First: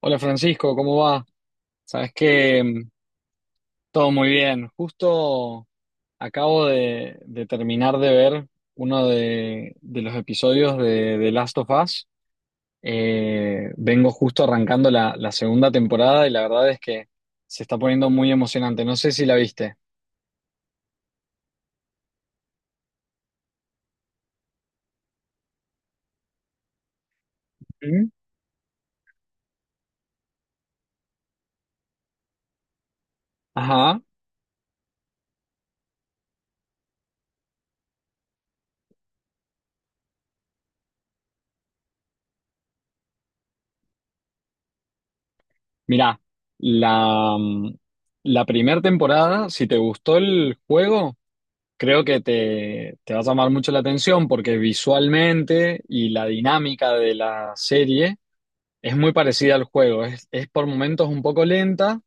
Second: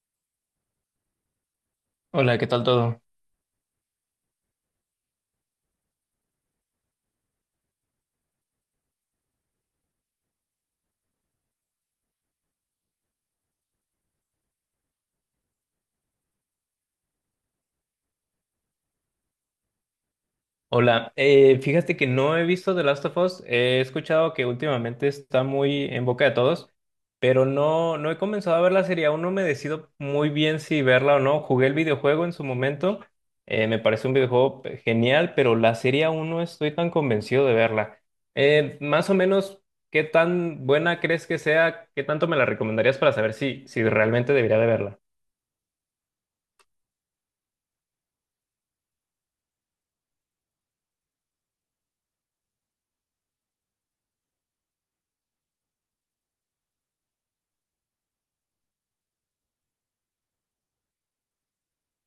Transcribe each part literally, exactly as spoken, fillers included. Hola Francisco, ¿cómo va? Sabes Hola, ¿qué tal que mm, todo? todo muy bien. Justo acabo de, de terminar de ver uno de, de los episodios de, de Last of Us. Eh, vengo justo arrancando la, la segunda temporada y la verdad es que se está poniendo muy emocionante. No sé si la viste. Hola, eh, fíjate que no he visto The Last of Us, he escuchado que últimamente está muy en boca de todos, pero no, ¿Mm? no he comenzado a ver la serie, aún no me decido muy bien si verla o no. Jugué el videojuego en su momento, eh, me Ajá. parece un videojuego pe- genial, pero la serie aún no estoy tan convencido de verla. Eh, más o menos, ¿qué tan buena crees que sea? ¿Qué tanto me la recomendarías para saber si, si realmente debería de verla? Mirá, la, mm, la primera temporada, si te gustó el juego. Creo que te, te va a llamar mucho la atención porque visualmente y la dinámica de la serie es muy parecida al juego. Es, es por momentos un poco lenta,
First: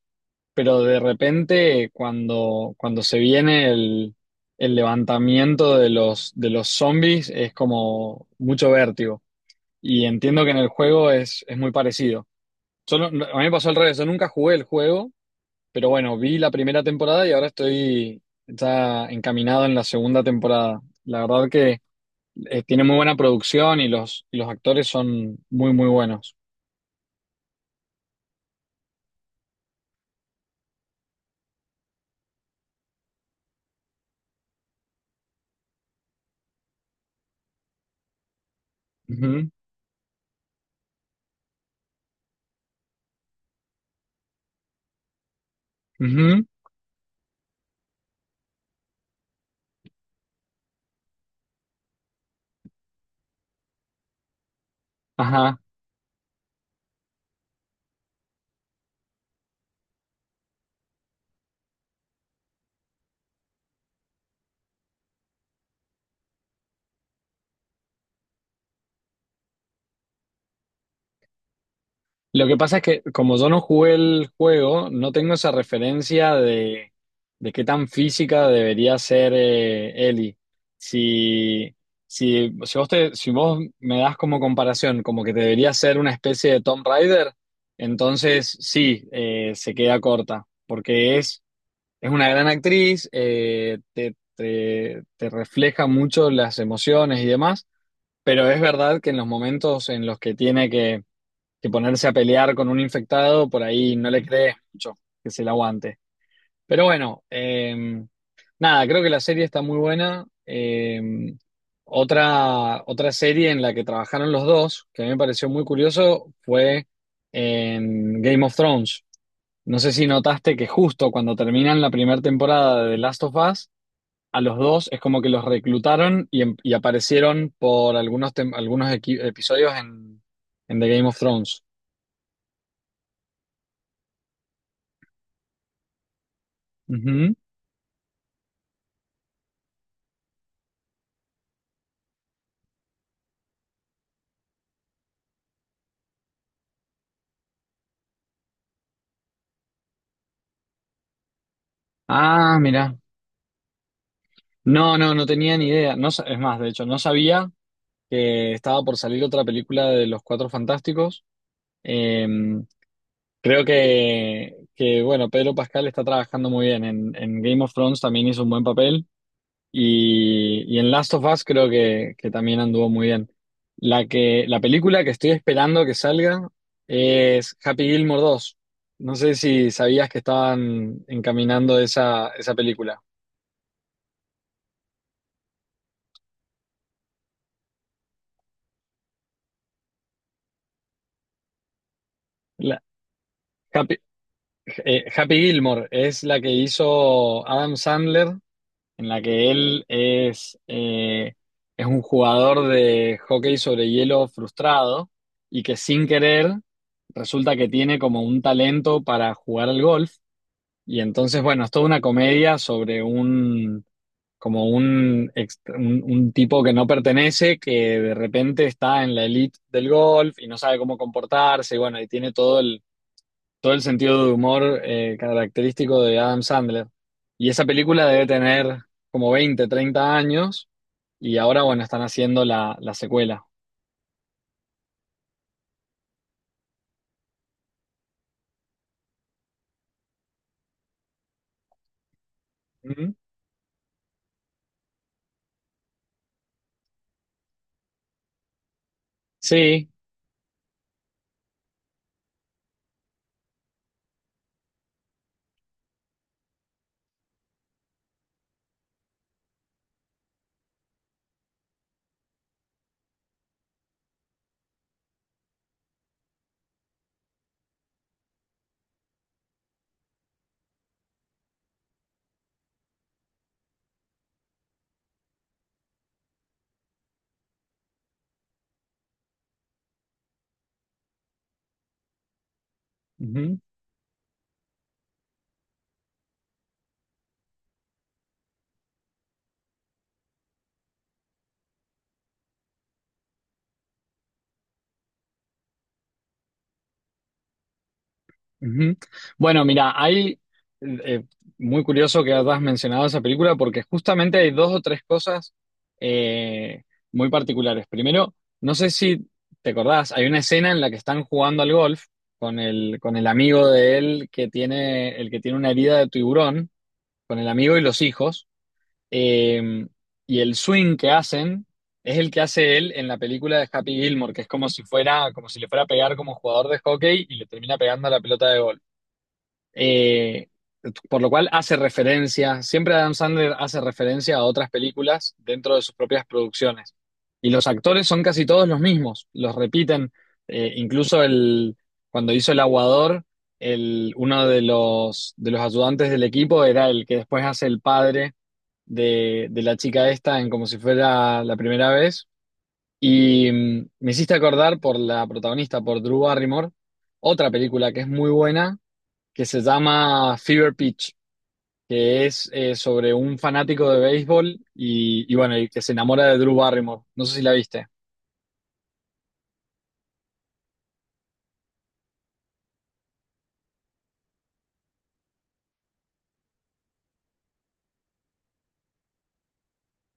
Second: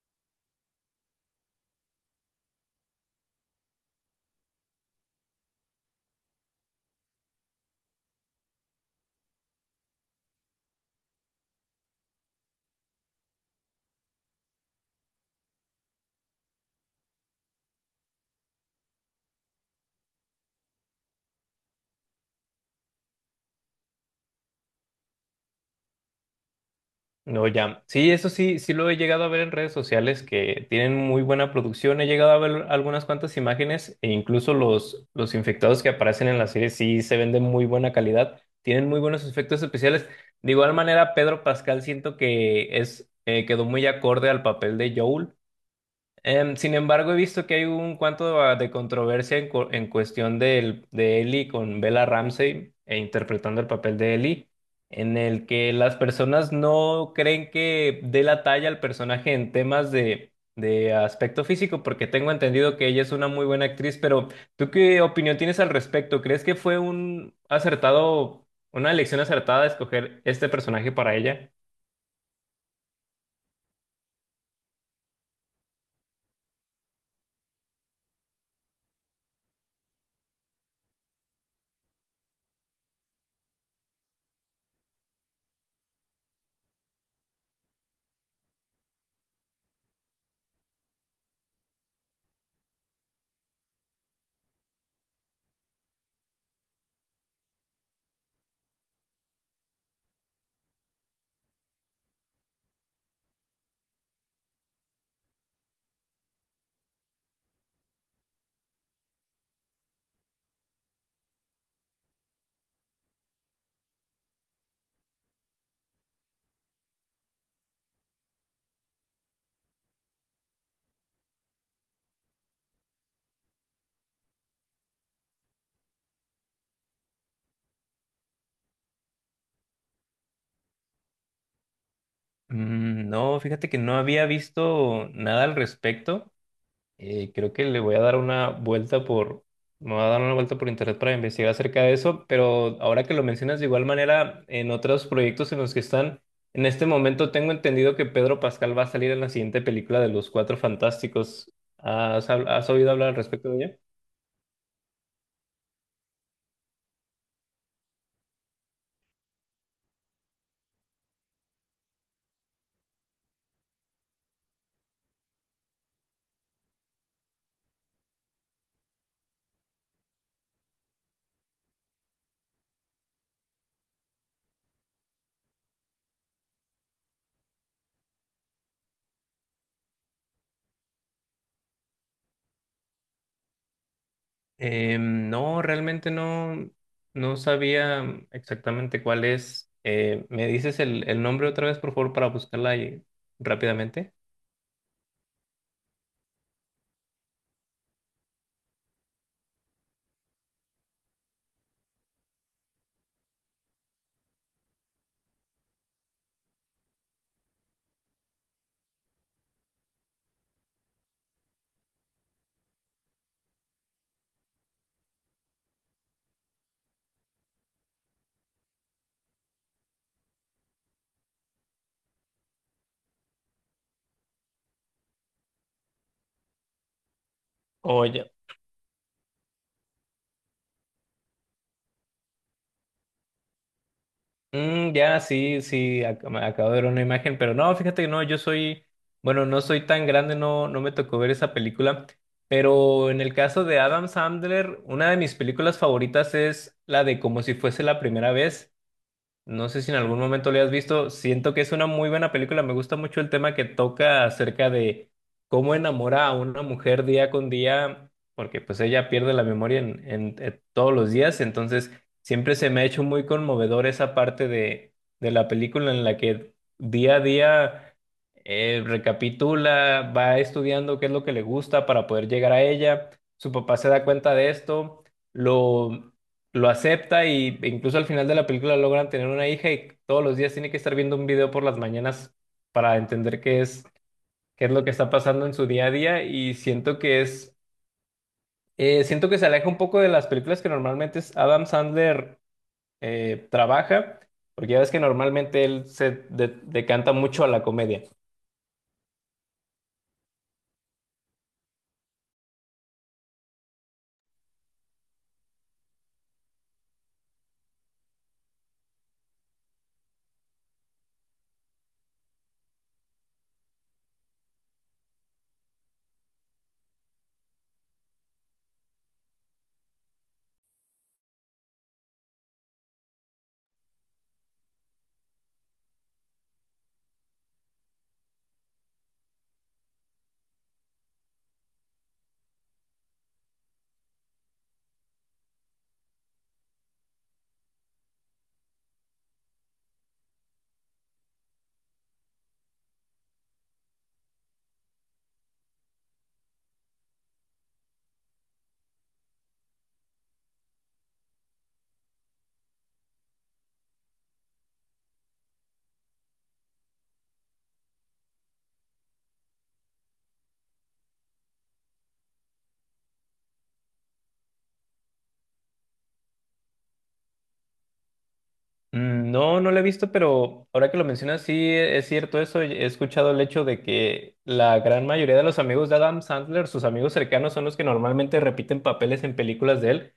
pero de repente cuando, cuando se viene el, el levantamiento de los, de los zombies es como mucho vértigo. Y entiendo que en el juego es, es muy parecido. Yo no- no- a mí me pasó al revés, yo nunca jugué el juego, pero bueno, vi la primera temporada y ahora estoy ya encaminado en la segunda temporada. La verdad que eh, tiene muy buena producción y los, y los actores son muy, muy buenos. No, ya. Sí, eso sí, sí lo he llegado a ver en redes sociales que tienen muy buena producción. He llegado a ver algunas cuantas imágenes e incluso los, los infectados que aparecen en la serie sí se ven de muy buena calidad. Tienen muy buenos Ujú, efectos especiales. De igual manera, Pedro Pascal siento que es, eh, quedó muy acorde al papel de Joel. ujú, Em, sin embargo, he visto que hay un cuanto a- de controversia en, cu- en cuestión del- de Ellie con Bella Ramsey e interpretando el papel de Ellie, en el ajá. que las personas no creen que dé la talla al personaje en temas de, de aspecto físico, porque tengo entendido que ella es una muy buena actriz, pero ¿tú qué opinión tienes al respecto? ¿Crees que fue un acertado, una elección acertada de escoger este personaje para ella? Lo que pasa es que como yo no jugué el juego, no tengo esa referencia de, de qué tan física debería ser eh, Ellie. Si, si, si vos te- si vos me das como comparación, como que debería ser una especie de Tomb Raider, entonces sí, eh, se queda corta, porque es, es una gran actriz, eh, te, te te refleja mucho las emociones y demás, pero es verdad que en los momentos en los que tiene que que ponerse a pelear con un infectado, por ahí no le crees mucho que se la aguante. Pero bueno, eh, nada, creo que la serie está muy buena. Eh, otra, otra serie en la que trabajaron los dos, que a mí me pareció muy curioso, fue en Game of Thrones. No sé si notaste que justo cuando terminan la primera temporada de The Last of Us, a los dos es como que los reclutaron y, em- y aparecieron por algunos, tem- algunos equi- episodios en, en The Game of Thrones. Mm, no, fíjate que no había visto nada al respecto. Eh, Ujú. Creo que le voy a dar una vuelta por, me voy a dar una vuelta por internet para investigar acerca de eso, pero ahora que lo mencionas de igual manera, en otros proyectos en los que están, en este momento tengo entendido que Pedro Pascal va a salir en la siguiente película de Los Cuatro Fantásticos. ¿Has, hab- Ah, has oído mira. hablar al respecto de ella? No, no, no tenía ni idea. No, sa- es más, de hecho, no sabía que estaba por salir otra película de Los Cuatro Fantásticos. Eh, creo que, que, bueno, Pedro Pascal está trabajando muy bien. En, en Game of Thrones también hizo un buen papel. Y, y en Last of Us creo que, que también anduvo muy bien. La que, la película que estoy esperando que salga es Happy Gilmore dos. No sé si sabías que estaban encaminando esa, esa película. Eh, no, realmente no, no sabía exactamente cuál es. Eh, ¿me dices el, el nombre otra vez, por favor, para buscarla La- ahí Happy- rápidamente? Eh, Happy Gilmore es la que hizo Adam Sandler, en la que él es, eh, es un jugador de hockey sobre hielo frustrado y que sin querer resulta que tiene como un talento para jugar al golf. Y entonces, bueno, es toda una comedia sobre un, como un, ex- un, un tipo que no pertenece, que de repente está en la elite del golf y no sabe cómo comportarse, y bueno, y tiene todo todo el sentido de humor eh, característico de Adam Sandler. Y esa película debe Oye. tener como veinte treinta años y ahora, bueno, están haciendo la, la secuela. Mm, ya, sí, sí, ac- me acabo de ver una imagen, pero no, fíjate que no, yo soy, bueno, no soy tan grande, no, no me tocó ver esa película, pero Ujú. en el caso de Adam Sandler, una de mis películas favoritas es la de Como si fuese la primera vez. No sé Sí, si en algún momento le has visto. Siento que es una muy buena película. Me gusta mucho el tema que toca acerca de cómo enamora a una mujer día con día, porque pues ella pierde la memoria en, en- en todos los días. Entonces, siempre se me ha hecho muy conmovedor esa parte de, de la película en la que día a día. Eh, recapitula, va estudiando qué es lo que le gusta para poder llegar a ella. Su papá se da cuenta de esto, lo, lo acepta y e incluso al final de la película logran tener una hija y todos los días tiene que estar viendo un video por las mañanas para entender ujú. qué es, qué es lo que está pasando en su día a día y siento que es, eh, siento que se aleja un poco de las películas que normalmente es- Adam Sandler eh, trabaja, porque ya ves que normalmente él se de- decanta mucho a la comedia. Ujú. Bueno, mira, hay eh, muy curioso que hayas mencionado esa película porque justamente hay dos o tres cosas eh, muy particulares. Primero, no sé si te acordás, hay una escena en la que están jugando al golf con el, con el amigo de él que tiene, el que tiene una herida de tiburón, con el amigo y los hijos. Eh, y el swing que hacen es el que hace él en la película de Happy Gilmore, que es como si fuera, como si le fuera a pegar como jugador de hockey y le termina pegando a la pelota de golf. Eh, por lo cual hace referencia, siempre Adam Sandler hace referencia a otras películas dentro de sus propias producciones. Y los actores son casi todos los mismos, los repiten. Eh, incluso el, cuando hizo El Aguador, el, uno de los, de los ayudantes del equipo era el que después hace el padre de, de la chica esta en como si fuera la primera vez. Y mm, me hiciste acordar por la protagonista, por Drew Barrymore, otra película que es muy buena, que se llama Fever Pitch, que es eh, sobre un fanático de béisbol y, y bueno, y que se enamora de Drew Barrymore. No sé si la viste. Mm, no, no la he visto, pero ahora que lo mencionas, sí e- es cierto eso. He escuchado el hecho de que la gran mayoría de los amigos de Adam Sandler, sus amigos cercanos, son los que normalmente repiten papeles en películas de él,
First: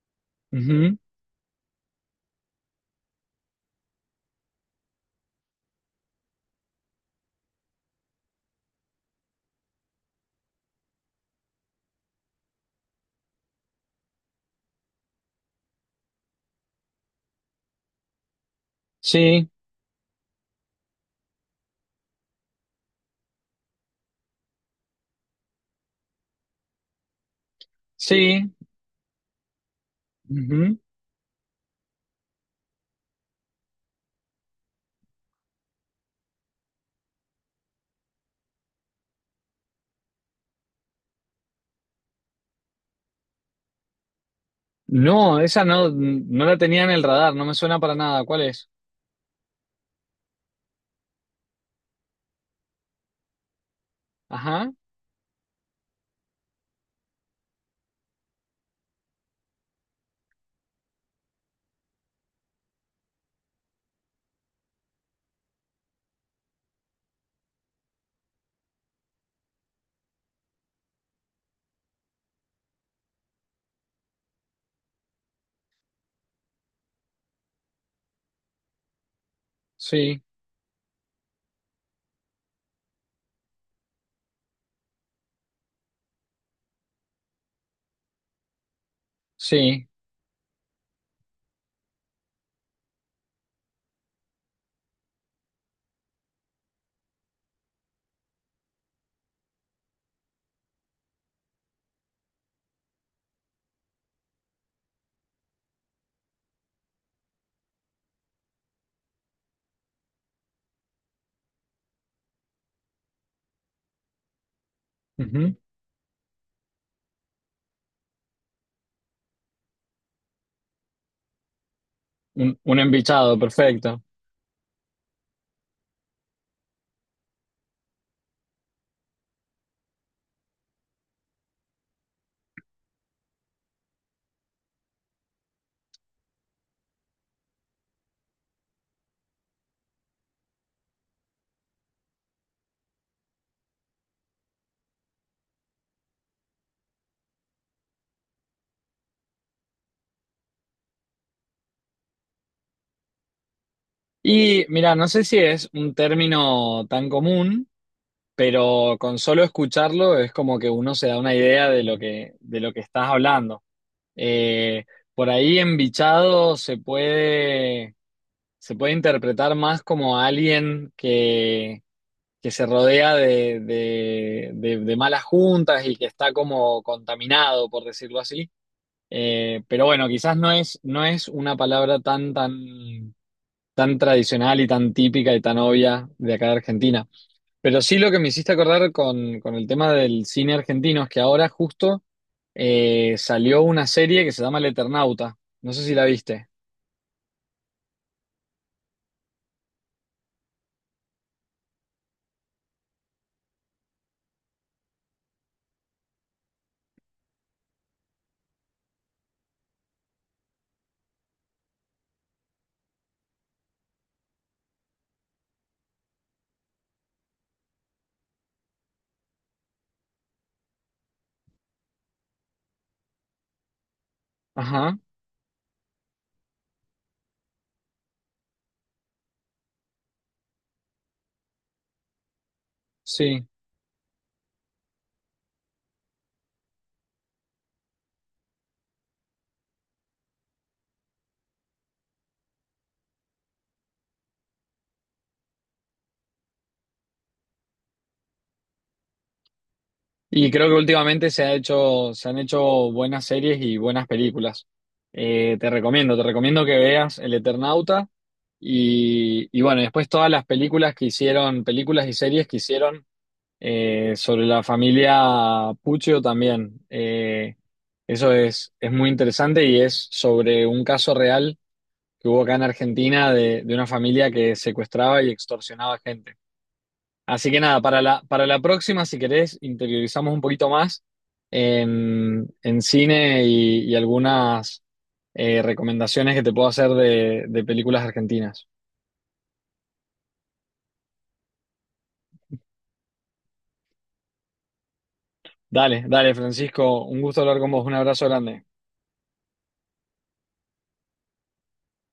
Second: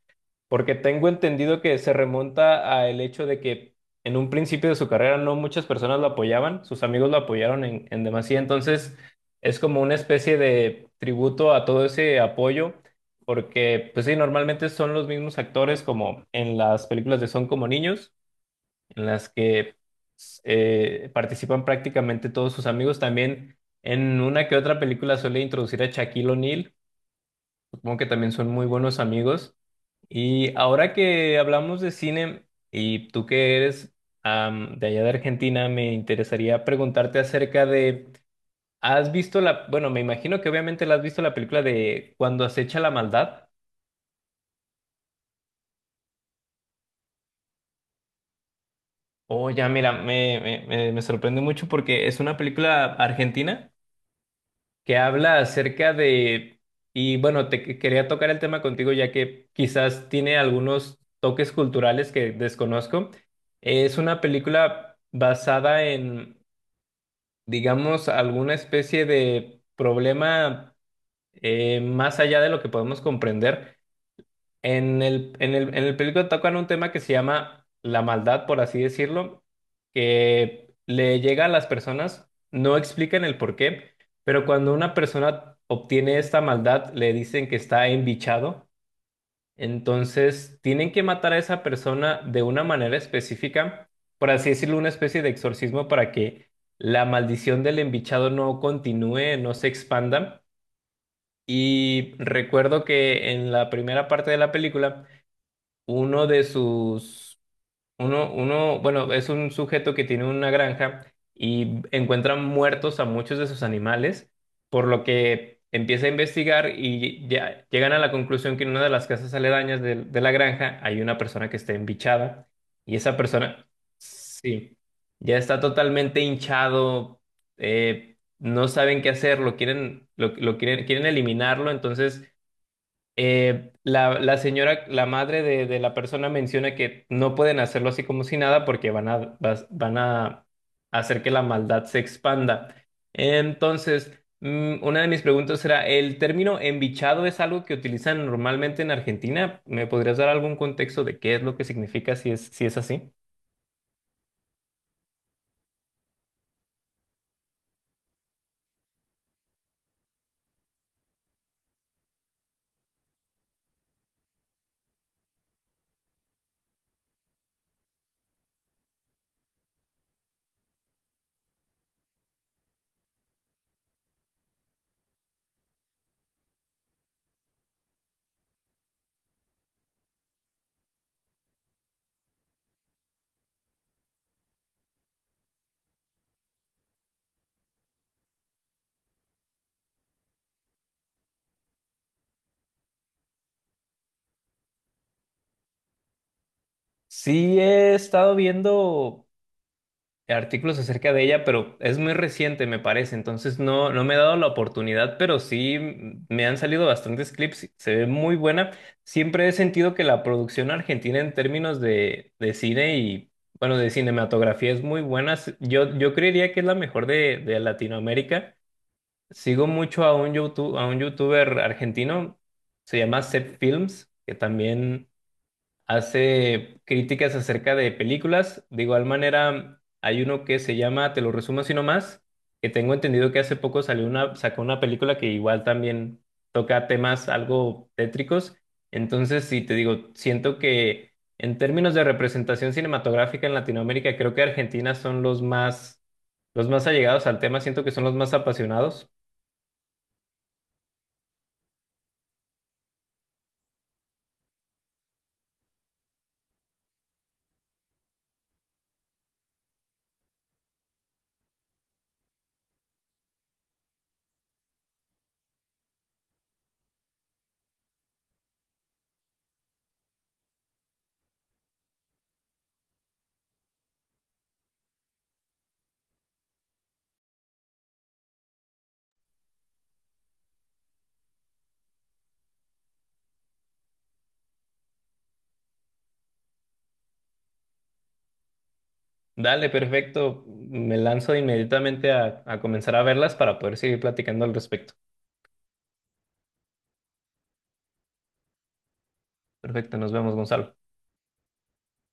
porque Ujú. tengo entendido que se remonta al hecho de que en un principio de su carrera no muchas personas lo apoyaban, sus amigos lo apoyaron en, en demasía, entonces es como una especie de tributo a todo ese apoyo. Porque, pues sí, normalmente son los mismos actores como en las películas de Son como niños, en las Sí, que eh, participan prácticamente todos sus amigos. También en una que otra película suele introducir a Shaquille O'Neal, supongo que también son sí. muy buenos amigos. Y Ujú. ahora que hablamos de cine, y tú que eres am, de allá de Argentina, me interesaría preguntarte acerca de, ¿has visto la, bueno, me imagino que obviamente la has visto la película de Cuando acecha la maldad? No, esa no, no la tenía en el radar, no me suena para nada. ¿Cuál es? Oh, ya, mira, me, me, me me sorprende mucho porque es una película argentina Ajá, que habla acerca de, y bueno, te que- quería tocar el tema contigo ya que quizás tiene algunos toques culturales que desconozco. Es una película basada en, digamos, alguna especie de problema eh, más allá de lo que podemos comprender. En el, en el, en el película tocan un tema que se llama la maldad, por así decirlo, sí, que le llega a las personas, no explican el por qué, pero cuando una persona obtiene esta maldad, le dicen que está embichado, sí. entonces tienen que matar a esa persona de una manera específica, por así decirlo, una especie de exorcismo para que la maldición del embichado no continúe, no se expanda. Y recuerdo que en la primera parte de la película, uno de sus, uno, uno, bueno, es un sujeto que tiene una granja y encuentra muertos a muchos de sus animales, por lo Ujú. que empieza a investigar y ya llegan a la conclusión que en una de las casas aledañas de, de la granja hay una persona que está embichada Un, un y esa embichado, persona, perfecto. sí, ya está totalmente hinchado, eh, no saben qué hacer, lo quieren, lo, lo quieren, quieren eliminarlo, entonces eh, la, la señora, la madre de, de la persona menciona que no pueden hacerlo así como si nada porque van a, vas- van a hacer que la maldad se expanda. Entonces, mm, una de mis preguntas era, ¿el término embichado es algo que utilizan normalmente en Argentina? ¿Me podrías dar algún contexto de qué es lo que significa si es, si es así? Y mira, no sé si es un término tan común, pero con solo escucharlo es como que uno se da una idea de lo que, de lo que estás hablando. Eh, por ahí embichado se puede, se puede interpretar más como alguien que, que se rodea de, de- de- de malas juntas y que está como contaminado, por decirlo así. Eh, pero bueno, quizás no es, no es una palabra tan, tan, tan tradicional y tan típica y tan obvia de acá de Argentina. Pero sí lo que me hiciste acordar con, con el tema del cine argentino es que ahora justo eh, salió una serie que se llama El Eternauta. No sé si la viste. Sí, he estado viendo artículos acerca de ella, pero es muy reciente, me parece. Entonces no, no me he dado la oportunidad, pero sí mm, me han salido bastantes clips. Se ve muy buena. Siempre he sentido que la producción argentina en términos de, de cine y, bueno, de cinematografía es muy buena. S- Yo, yo creería que es la mejor de, de Latinoamérica. Sigo mucho a un YouTube, a un youtuber argentino, se llama Seth Films, que Ajá, también hace críticas acerca de películas. De igual manera, hay uno que se llama, te lo resumo así nomás, que tengo entendido que sí. hace poco salió una, sacó una película que igual también toca temas algo tétricos. Entonces, sí, te digo, siento que en términos de representación cinematográfica en Latinoamérica, creo que Argentina son los más, los más allegados al tema, siento que son los más apasionados. Y creo que últimamente se ha hecho, se han hecho buenas series y buenas películas. Eh, te recomiendo, te recomiendo que veas El Eternauta y, y bueno, después todas las películas que hicieron, películas y series que hicieron Eh, sobre la familia Puccio también. Eh, eso es, es muy interesante y es sobre un caso real que hubo acá en Argentina de, de una familia que secuestraba y extorsionaba gente. Así que nada, para la, para la próxima, si querés, interiorizamos un poquito más en, en cine y, y algunas eh, recomendaciones que te puedo hacer de, de películas argentinas. Dale, perfecto. Me lanzo inmediatamente a, a comenzar a verlas para poder seguir platicando al respecto. Dale, dale, Francisco, un gusto hablar con vos, un abrazo grande. Perfecto, nos vemos, Gonzalo.